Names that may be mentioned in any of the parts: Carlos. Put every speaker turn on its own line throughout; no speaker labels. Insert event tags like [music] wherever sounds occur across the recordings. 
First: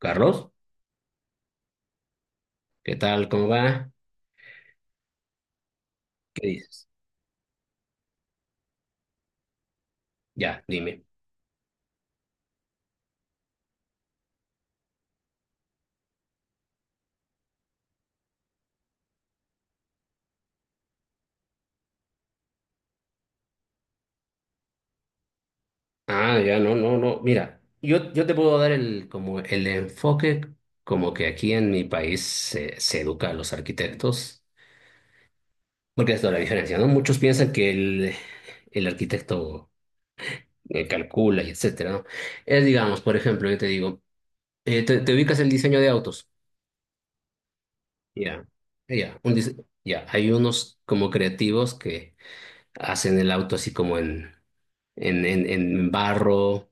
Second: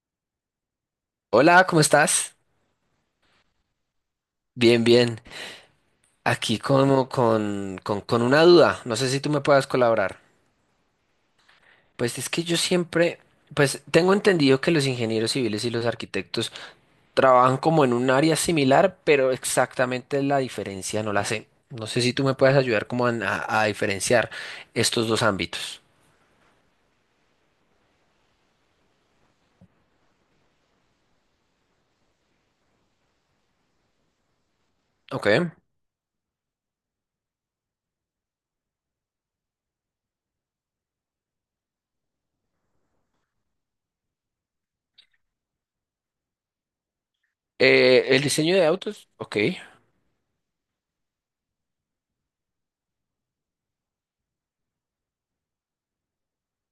Carlos,
Hola, ¿cómo estás?
¿qué tal? ¿Cómo va?
Bien, bien.
¿Qué
Aquí
dices?
como con una duda. No sé si tú me puedas colaborar.
Ya, dime.
Pues es que yo siempre, pues tengo entendido que los ingenieros civiles y los arquitectos trabajan como en un área similar, pero exactamente la diferencia no la sé. No sé si tú me puedes ayudar como a diferenciar estos dos ámbitos.
Ah, ya, no, no, no. Mira, yo te puedo dar el, como el enfoque como que aquí en mi país se educa a los arquitectos,
Ok.
porque es toda la diferencia, ¿no? Muchos piensan que el arquitecto calcula y etcétera, ¿no? Es, digamos, por ejemplo, yo te digo, te ubicas el diseño de autos.
El
Ya,
diseño de autos.
ya,
Ok.
ya. Hay unos como creativos que hacen el auto así como en barro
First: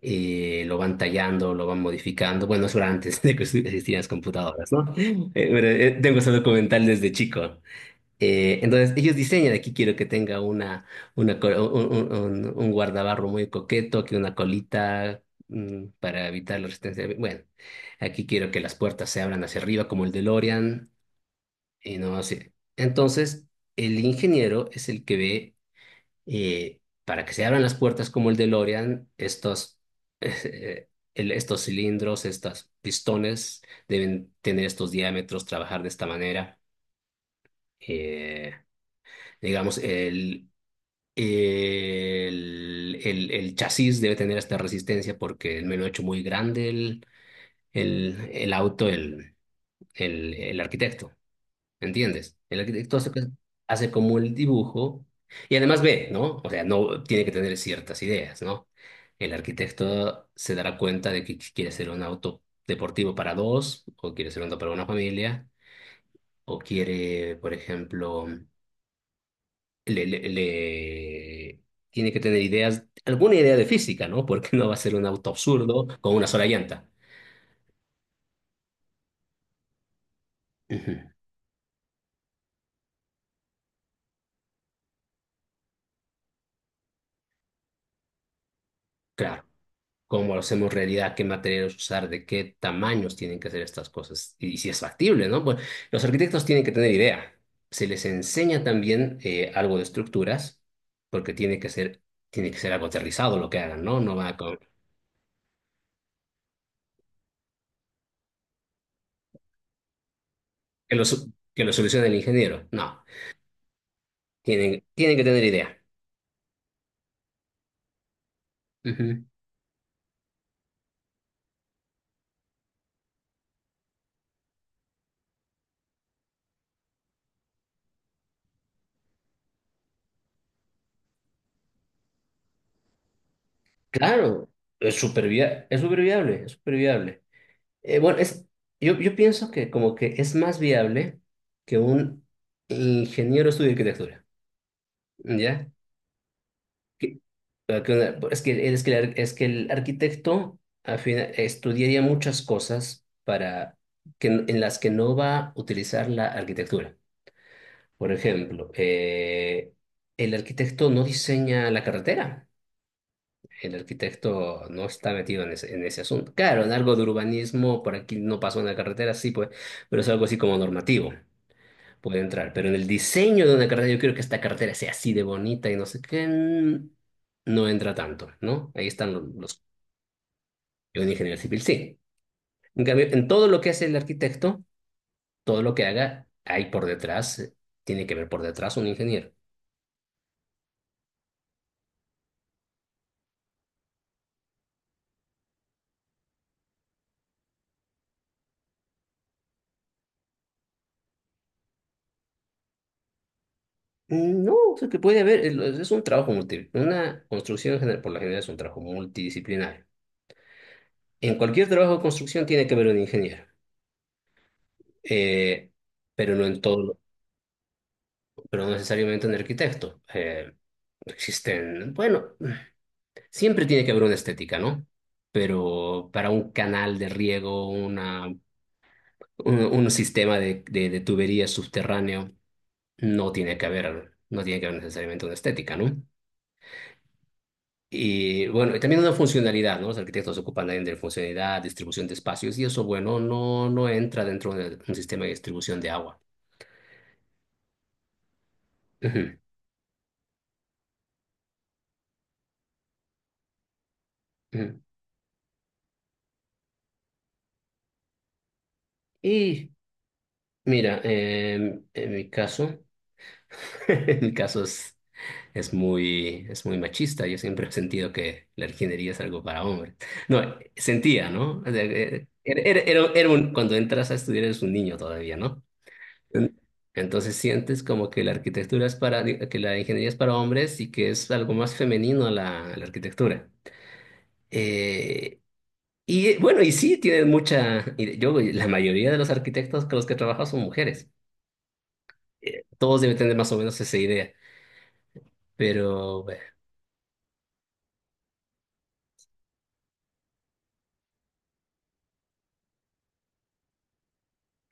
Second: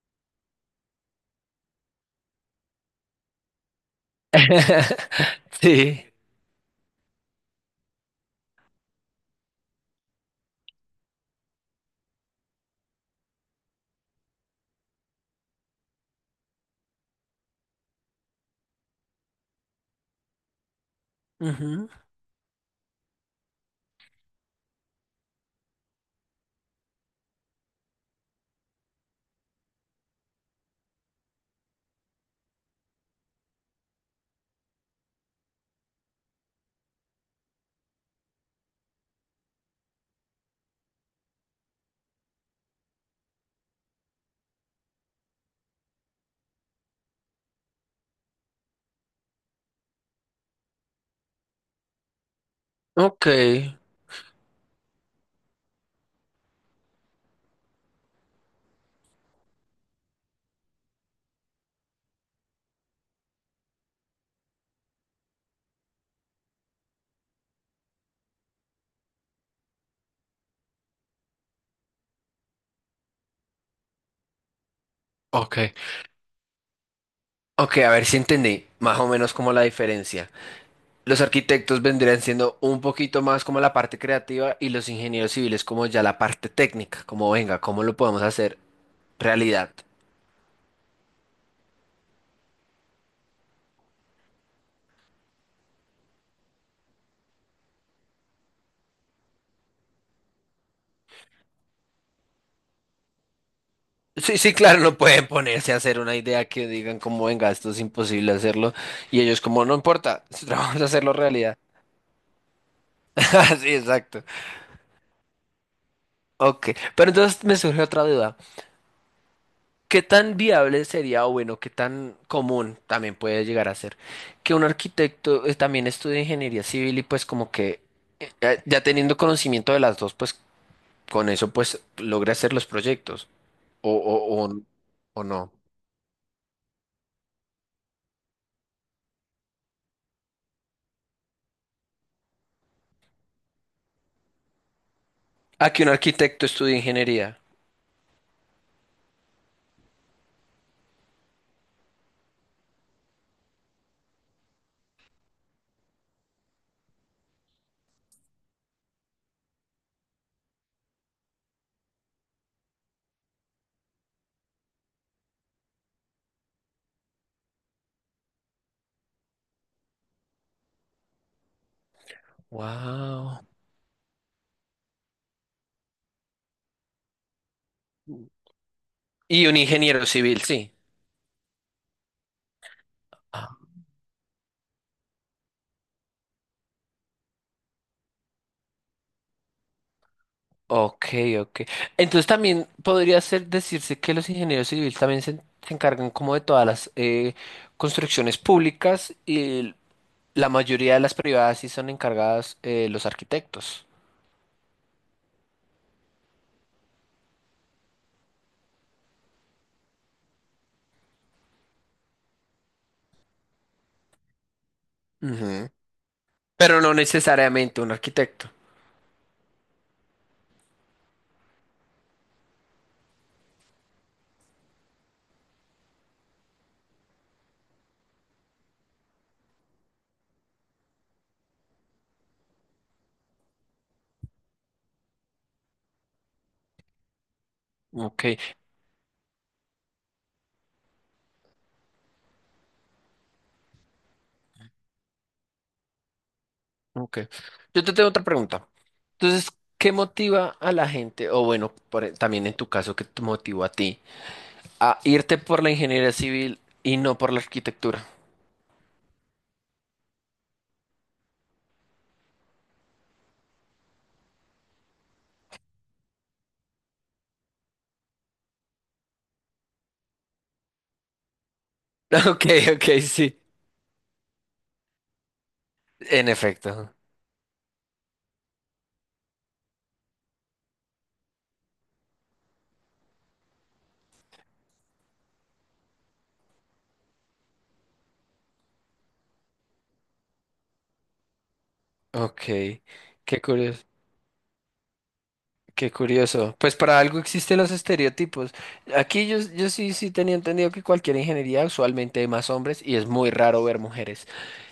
lo van tallando, lo van modificando. Bueno, eso era antes [laughs] de que existieran las computadoras, ¿no?
[laughs]
Pero,
Sí.
tengo ese documental desde chico. Entonces, ellos diseñan, aquí quiero que tenga una, col- un guardabarro muy coqueto, que una colita para evitar la resistencia. Bueno, aquí quiero que las puertas se abran hacia arriba como el DeLorean
Ujú.
y no así. Entonces, el ingeniero es el que ve para que se abran las puertas como el DeLorean, [laughs] eh, estos cilindros, estos pistones deben tener estos diámetros, trabajar de esta manera. Eh, digamos, el chasis debe tener esta resistencia porque me lo ha hecho muy grande el auto, el arquitecto. ¿Entiendes? El arquitecto hace,
Ok.
hace como el dibujo y además ve, ¿no? O sea, no tiene que tener ciertas ideas, ¿no? El arquitecto se dará cuenta de que quiere hacer un auto deportivo para dos, o quiere hacer un auto para una familia, o quiere, por ejemplo, le, le- le- tiene que tener ideas, alguna idea de física, ¿no? [laughs] Porque no va a ser un auto
Ok.
absurdo con una sola llanta.
Ok, a ver si entendí más o menos como la diferencia.
Ujú.
Los arquitectos vendrían siendo un poquito más como la parte creativa y los ingenieros civiles como ya la parte técnica, como venga, ¿cómo lo podemos hacer
Claro.
realidad?
Cómo lo hacemos realidad, qué materiales usar, de qué tamaños tienen que ser estas cosas y, si es factible, ¿no? Pues los arquitectos tienen que tener idea. Se les enseña también algo de estructuras, porque tiene que ser algo aterrizado lo que hagan, ¿no? No va
Sí, sí,
con
claro, no pueden ponerse a hacer una idea que digan como venga, esto es imposible hacerlo y ellos como no importa, [laughs] vamos a hacerlo realidad.
que lo solucione el ingeniero, no.
[laughs] Sí, exacto.
Tienen que tener idea.
Ok, pero entonces me surge otra duda.
Ujú.
¿Qué tan viable sería, o bueno, qué tan común también puede llegar a ser que un arquitecto también estudie ingeniería civil y pues como que ya teniendo conocimiento de las dos, pues con eso pues logre hacer los proyectos o, o,
Claro,
o, o no?
es súper viable, es súper viable. Bueno, yo pienso que como que es más viable que un ingeniero estudie arquitectura. ¿Ya?
¿A que un arquitecto estudie
Que-
ingeniería?
eh, que una- es que el arquitecto al final, estudiaría muchas cosas para en las que no va a utilizar la arquitectura. Por ejemplo, el arquitecto no diseña la carretera. El arquitecto no está metido en ese asunto. Claro, en algo de urbanismo, por aquí no pasó una carretera, sí, pues, pero es algo así como normativo. Puede entrar, pero en el
Wow.
diseño de una cartera, yo quiero que esta cartera sea así de bonita y no sé qué, no entra tanto, ¿no? Ahí están los,
Y un ingeniero civil, sí.
un ingeniero civil, sí. En cambio, en todo
Ah,
lo que hace el arquitecto, todo lo que haga, hay por detrás, tiene que ver por detrás un ingeniero.
ok, ok. Entonces también podría ser decirse que los ingenieros civiles también se encargan como de todas las construcciones públicas y la mayoría de las privadas sí son encargadas los arquitectos.
Mm, no, o sea, que puede haber, lo- es un trabajo multi, una construcción en general, por la general es un trabajo multidisciplinario. En cualquier trabajo de construcción tiene que haber un ingeniero,
Ujú.
eh, pero no en
Pero no
todo,
necesariamente un arquitecto.
pero no necesariamente un arquitecto. Bueno, siempre tiene que haber una estética, ¿no? Pero para un canal de riego, un sistema de tuberías subterráneo, no tiene que haber necesariamente una estética, ¿no?
Ok,
Y bueno, y también una funcionalidad, ¿no? Los arquitectos se ocupan también de funcionalidad, distribución de espacios, y eso, bueno, no entra dentro de un sistema de distribución de agua.
ok. Yo te tengo otra pregunta.
Ujú,
Entonces, ¿qué motiva a la gente, o bueno, también en tu caso, qué te motivó a ti,
ujú.
a irte por la ingeniería civil y no por la arquitectura?
Y mira, [laughs] en mi caso es muy machista. Yo siempre he sentido que la ingeniería es algo para hombres. No, sentía, ¿no? O sea,
[laughs] Ok,
Era, era-
ok,
era- era
sí.
un- cuando entras a estudiar eres un niño todavía, ¿no?
En
En-
efecto.
entonces sientes como que la arquitectura es para, que la ingeniería es para hombres y que es algo más femenino la arquitectura. Eh, y bueno, y sí, y yo, la mayoría de los arquitectos con los que he trabajado son mujeres.
Ok,
Todos deben tener
qué
más o menos
curioso.
esa idea,
Qué
pero bueno.
curioso. Pues para algo existen los estereotipos. Aquí yo sí, sí tenía entendido que cualquier ingeniería usualmente hay más hombres y es muy raro ver mujeres.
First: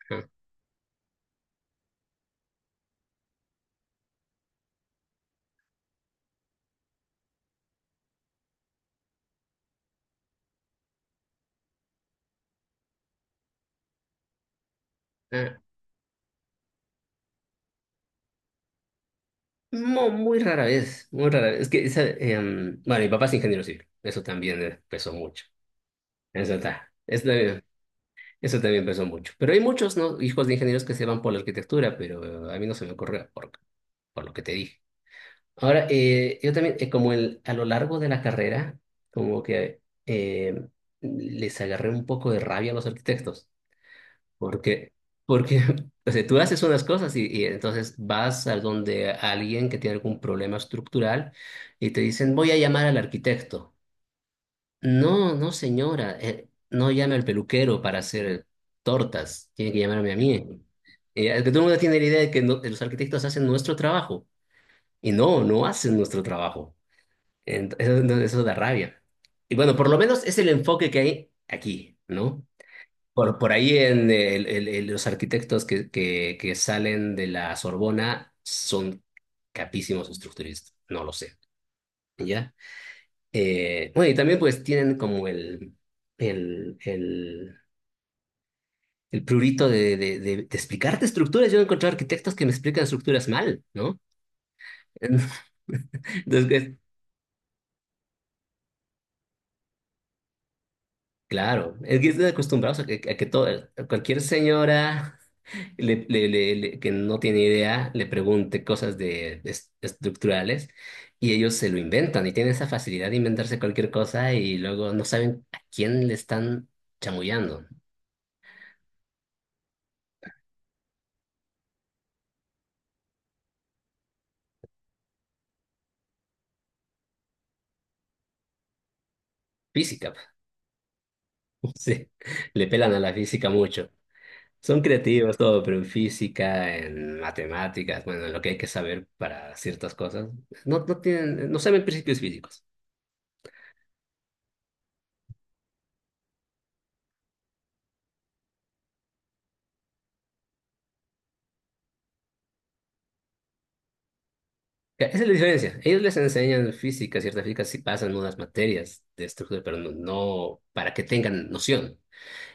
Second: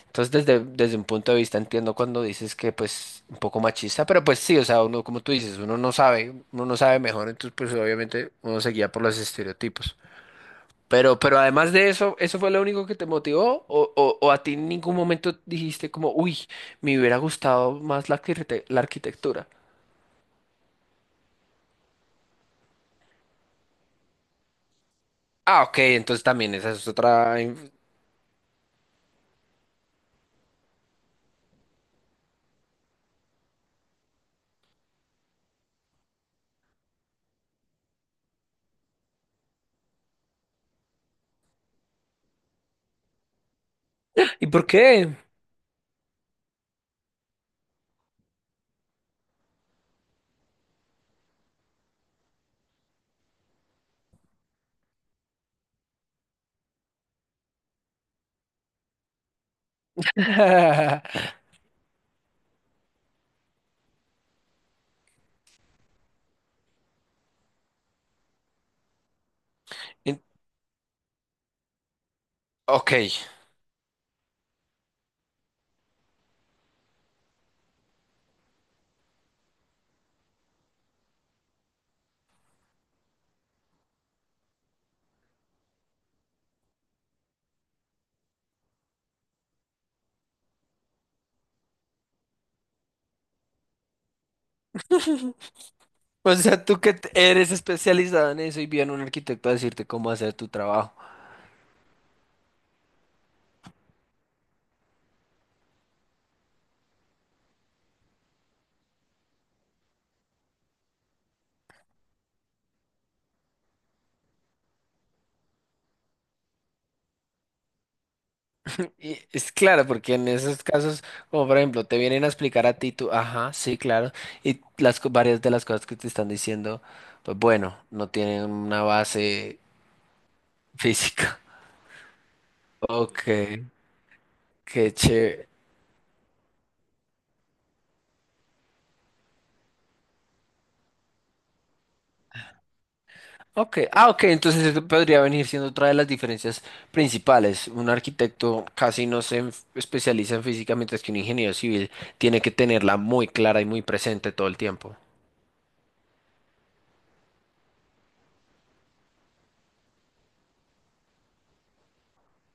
Entonces desde un punto de vista entiendo cuando dices que pues un poco machista, pero pues sí, o sea, uno como tú dices, uno no sabe mejor, entonces pues obviamente uno se guía por los estereotipos. Pero además de eso, ¿eso fue lo único que te motivó? O a ti en ningún momento
Ajá.
dijiste como, uy, me hubiera gustado más la, la arquitectura?
Muy rara vez, muy rara vez. Es que, bueno, mi papá es ingeniero civil, eso también pesó mucho.
Ah, ok, entonces también
Eso,
esa es
está eso
otra.
también- eso también pesó mucho. Pero hay muchos, ¿no?, hijos de ingenieros que se van por la arquitectura, pero a mí no se me ocurre por lo que te dije. Ahora, yo también, a lo largo de la carrera, como que les agarré un poco de rabia a los arquitectos.
¿Y por
Porque,
qué?
porque, [laughs] o sea, tú haces unas cosas y, entonces vas a donde alguien que tiene algún problema estructural y te dicen, voy a llamar al arquitecto. No, no, señora, no llame al peluquero para hacer tortas, tiene que llamarme a mí.
[laughs]
Es que todo el mundo tiene la idea de que los arquitectos hacen nuestro trabajo y no, no hacen nuestro trabajo. Eso da rabia. Y bueno, por lo
En-
menos es el enfoque que hay aquí, ¿no?
Ok.
Por ahí en los arquitectos que salen de la Sorbona son capísimos estructuristas, no lo sé, ¿ya? Bueno, y también pues tienen como el, el, el prurito de explicarte estructuras. Yo he encontrado arquitectos que me explican estructuras mal, ¿no? [laughs]
O sea,
Entonces,
tú que eres especializado en eso y viene un arquitecto a decirte cómo hacer tu trabajo.
claro, es que están acostumbrados a que todo, cualquier señora, que no tiene idea, le pregunte cosas de, estructurales y ellos se lo inventan y tienen esa facilidad de inventarse cualquier cosa y luego no saben a quién le están chamullando.
Y es claro, porque en esos casos, como por ejemplo, te vienen a explicar a ti, tú, ajá, sí, claro, y las varias de las cosas que te están diciendo, pues bueno, no tienen una base
Física,
física. [laughs]
[laughs] sí, le pelan a la
Ok,
física mucho. Son
qué
creativos
chévere.
todo, pero en física, en matemáticas, bueno, en lo que hay que saber para ciertas cosas, no tienen, no saben principios físicos.
Ok, ah, ok, entonces eso podría venir siendo otra de las diferencias principales. Un arquitecto casi no se especializa en física, mientras que un ingeniero civil tiene que tenerla muy clara y muy presente todo el tiempo.
Ya, esa es la diferencia. Ellos les enseñan física, cierta física, sí pasan unas materias de estructura, pero no para que tengan noción.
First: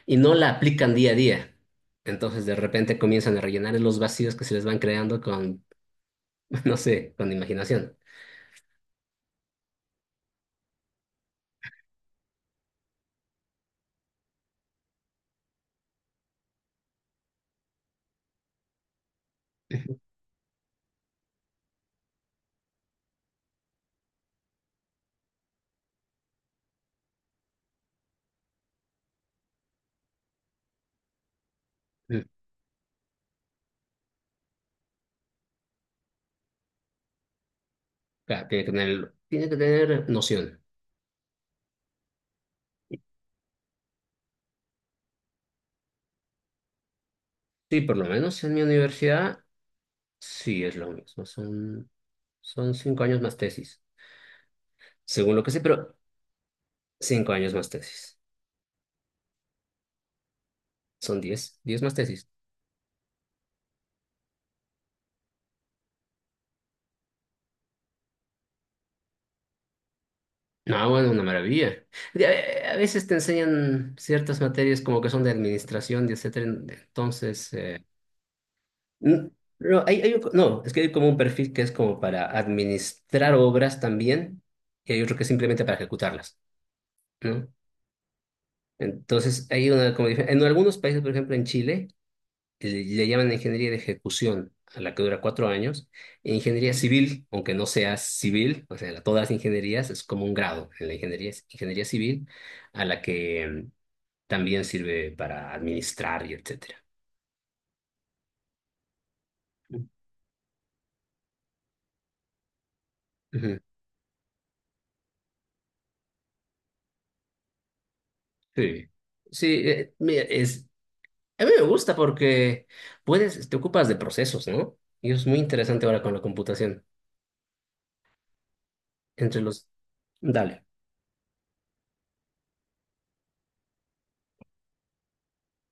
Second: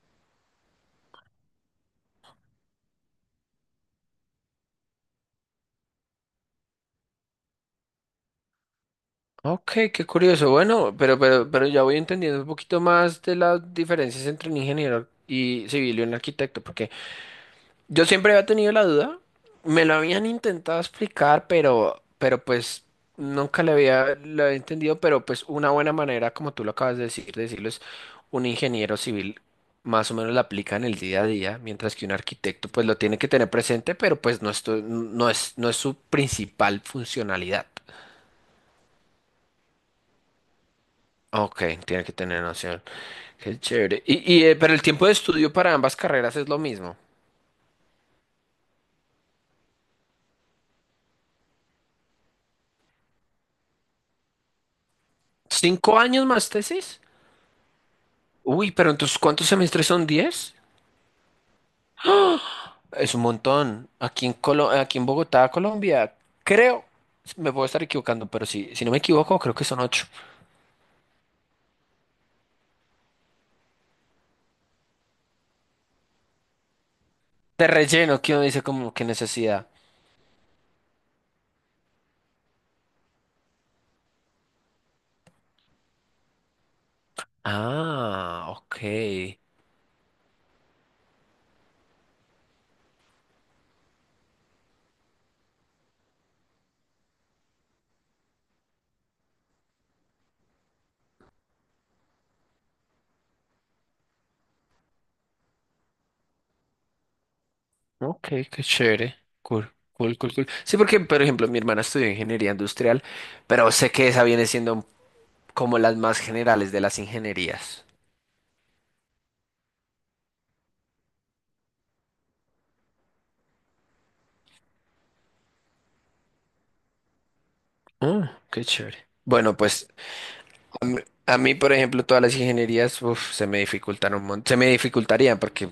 Y no la aplican día a día. Entonces, de repente comienzan a rellenar los vacíos que se les van creando [laughs] no sé, con imaginación.
Ok, qué curioso. Bueno, pero ya voy entendiendo un poquito más de las diferencias entre un ingeniero y civil y un arquitecto, porque yo siempre había tenido la duda, me lo
Ujú.
habían intentado explicar, pero pues nunca lo había entendido, pero pues una buena manera, como tú lo acabas de decir, de decirlo es un ingeniero civil más o menos la aplica en el día a día, mientras que
[laughs]
un
Ujú.
arquitecto pues lo tiene que tener presente, pero pues no, no es, no es su principal funcionalidad.
Claro, tiene que tener noción.
Ok, tiene que tener noción. Qué chévere. Y, pero el tiempo de estudio para ambas carreras es lo mismo.
Sí, por lo menos en mi universidad, sí es lo mismo. Son 5 años más tesis. Según lo que sé, pero
¿5 años más tesis?
5 años más tesis.
Uy, pero entonces ¿cuántos semestres son 10?
Son 10, 10 más tesis.
Es un montón. Aquí en aquí en Bogotá, Colombia, creo, me puedo estar equivocando, pero si no me equivoco, creo que son 8.
No, bueno, una maravilla. De- a veces te enseñan ciertas materias como que son de administración, y etcétera. Entonces,
De relleno, que uno dice como qué
n-
necesidad.
no, es que hay como un perfil que es como para administrar obras también, y hay otro que es simplemente para ejecutarlas, ¿no?
Ah, ok.
Entonces, hay una como en algunos países, por ejemplo, en Chile, le llaman ingeniería de ejecución, a la que dura 4 años, e ingeniería civil, aunque no sea civil, o sea, todas las ingenierías es como un grado en la ingeniería, ingeniería civil, a la que también sirve para administrar y etcétera.
Ok, qué chévere. Cool, cool, cool, cool. Sí, porque, por ejemplo, mi hermana estudió ingeniería industrial,
Ujú.
pero sé que esa viene siendo como las más generales de las ingenierías.
Sí, sí, mira, a mí me gusta porque te ocupas de procesos, ¿no? Y es muy interesante ahora con la computación.
Ah, qué chévere.
Entre
Bueno,
los...
pues
Dale.
a mí, a mí, por ejemplo, todas las ingenierías, uf, se me dificultaron un se me dificultarían porque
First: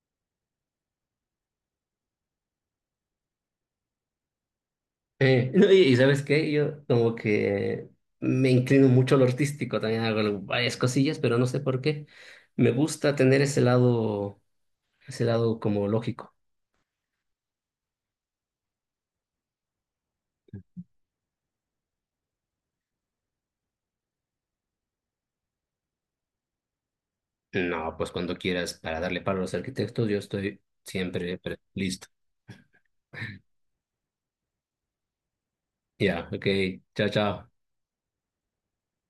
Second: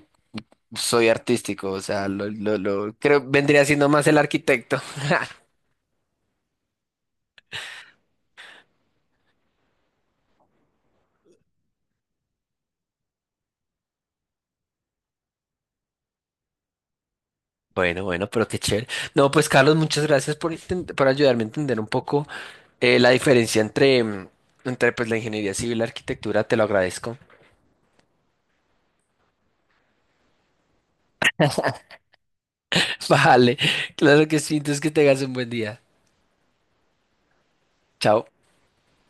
soy artístico, o sea, creo vendría siendo más el arquitecto. [laughs]
No, [laughs] y ¿sabes qué? Yo como que me inclino mucho a lo artístico, también hago varias cosillas, pero no sé por qué. Me gusta tener ese lado como lógico.
Bueno, bueno, pero qué chévere. No, pues Carlos, muchas gracias por, por ayudarme a entender un poco la diferencia entre, mm, entre pues, la ingeniería civil y la arquitectura. Te lo agradezco.
No, pues cuando quieras, para darle palo a los arquitectos, yo estoy siempre listo.
[laughs] Vale, claro que sí. Entonces que tengas un buen día.
Ya, ok, chao, chao.
Chao.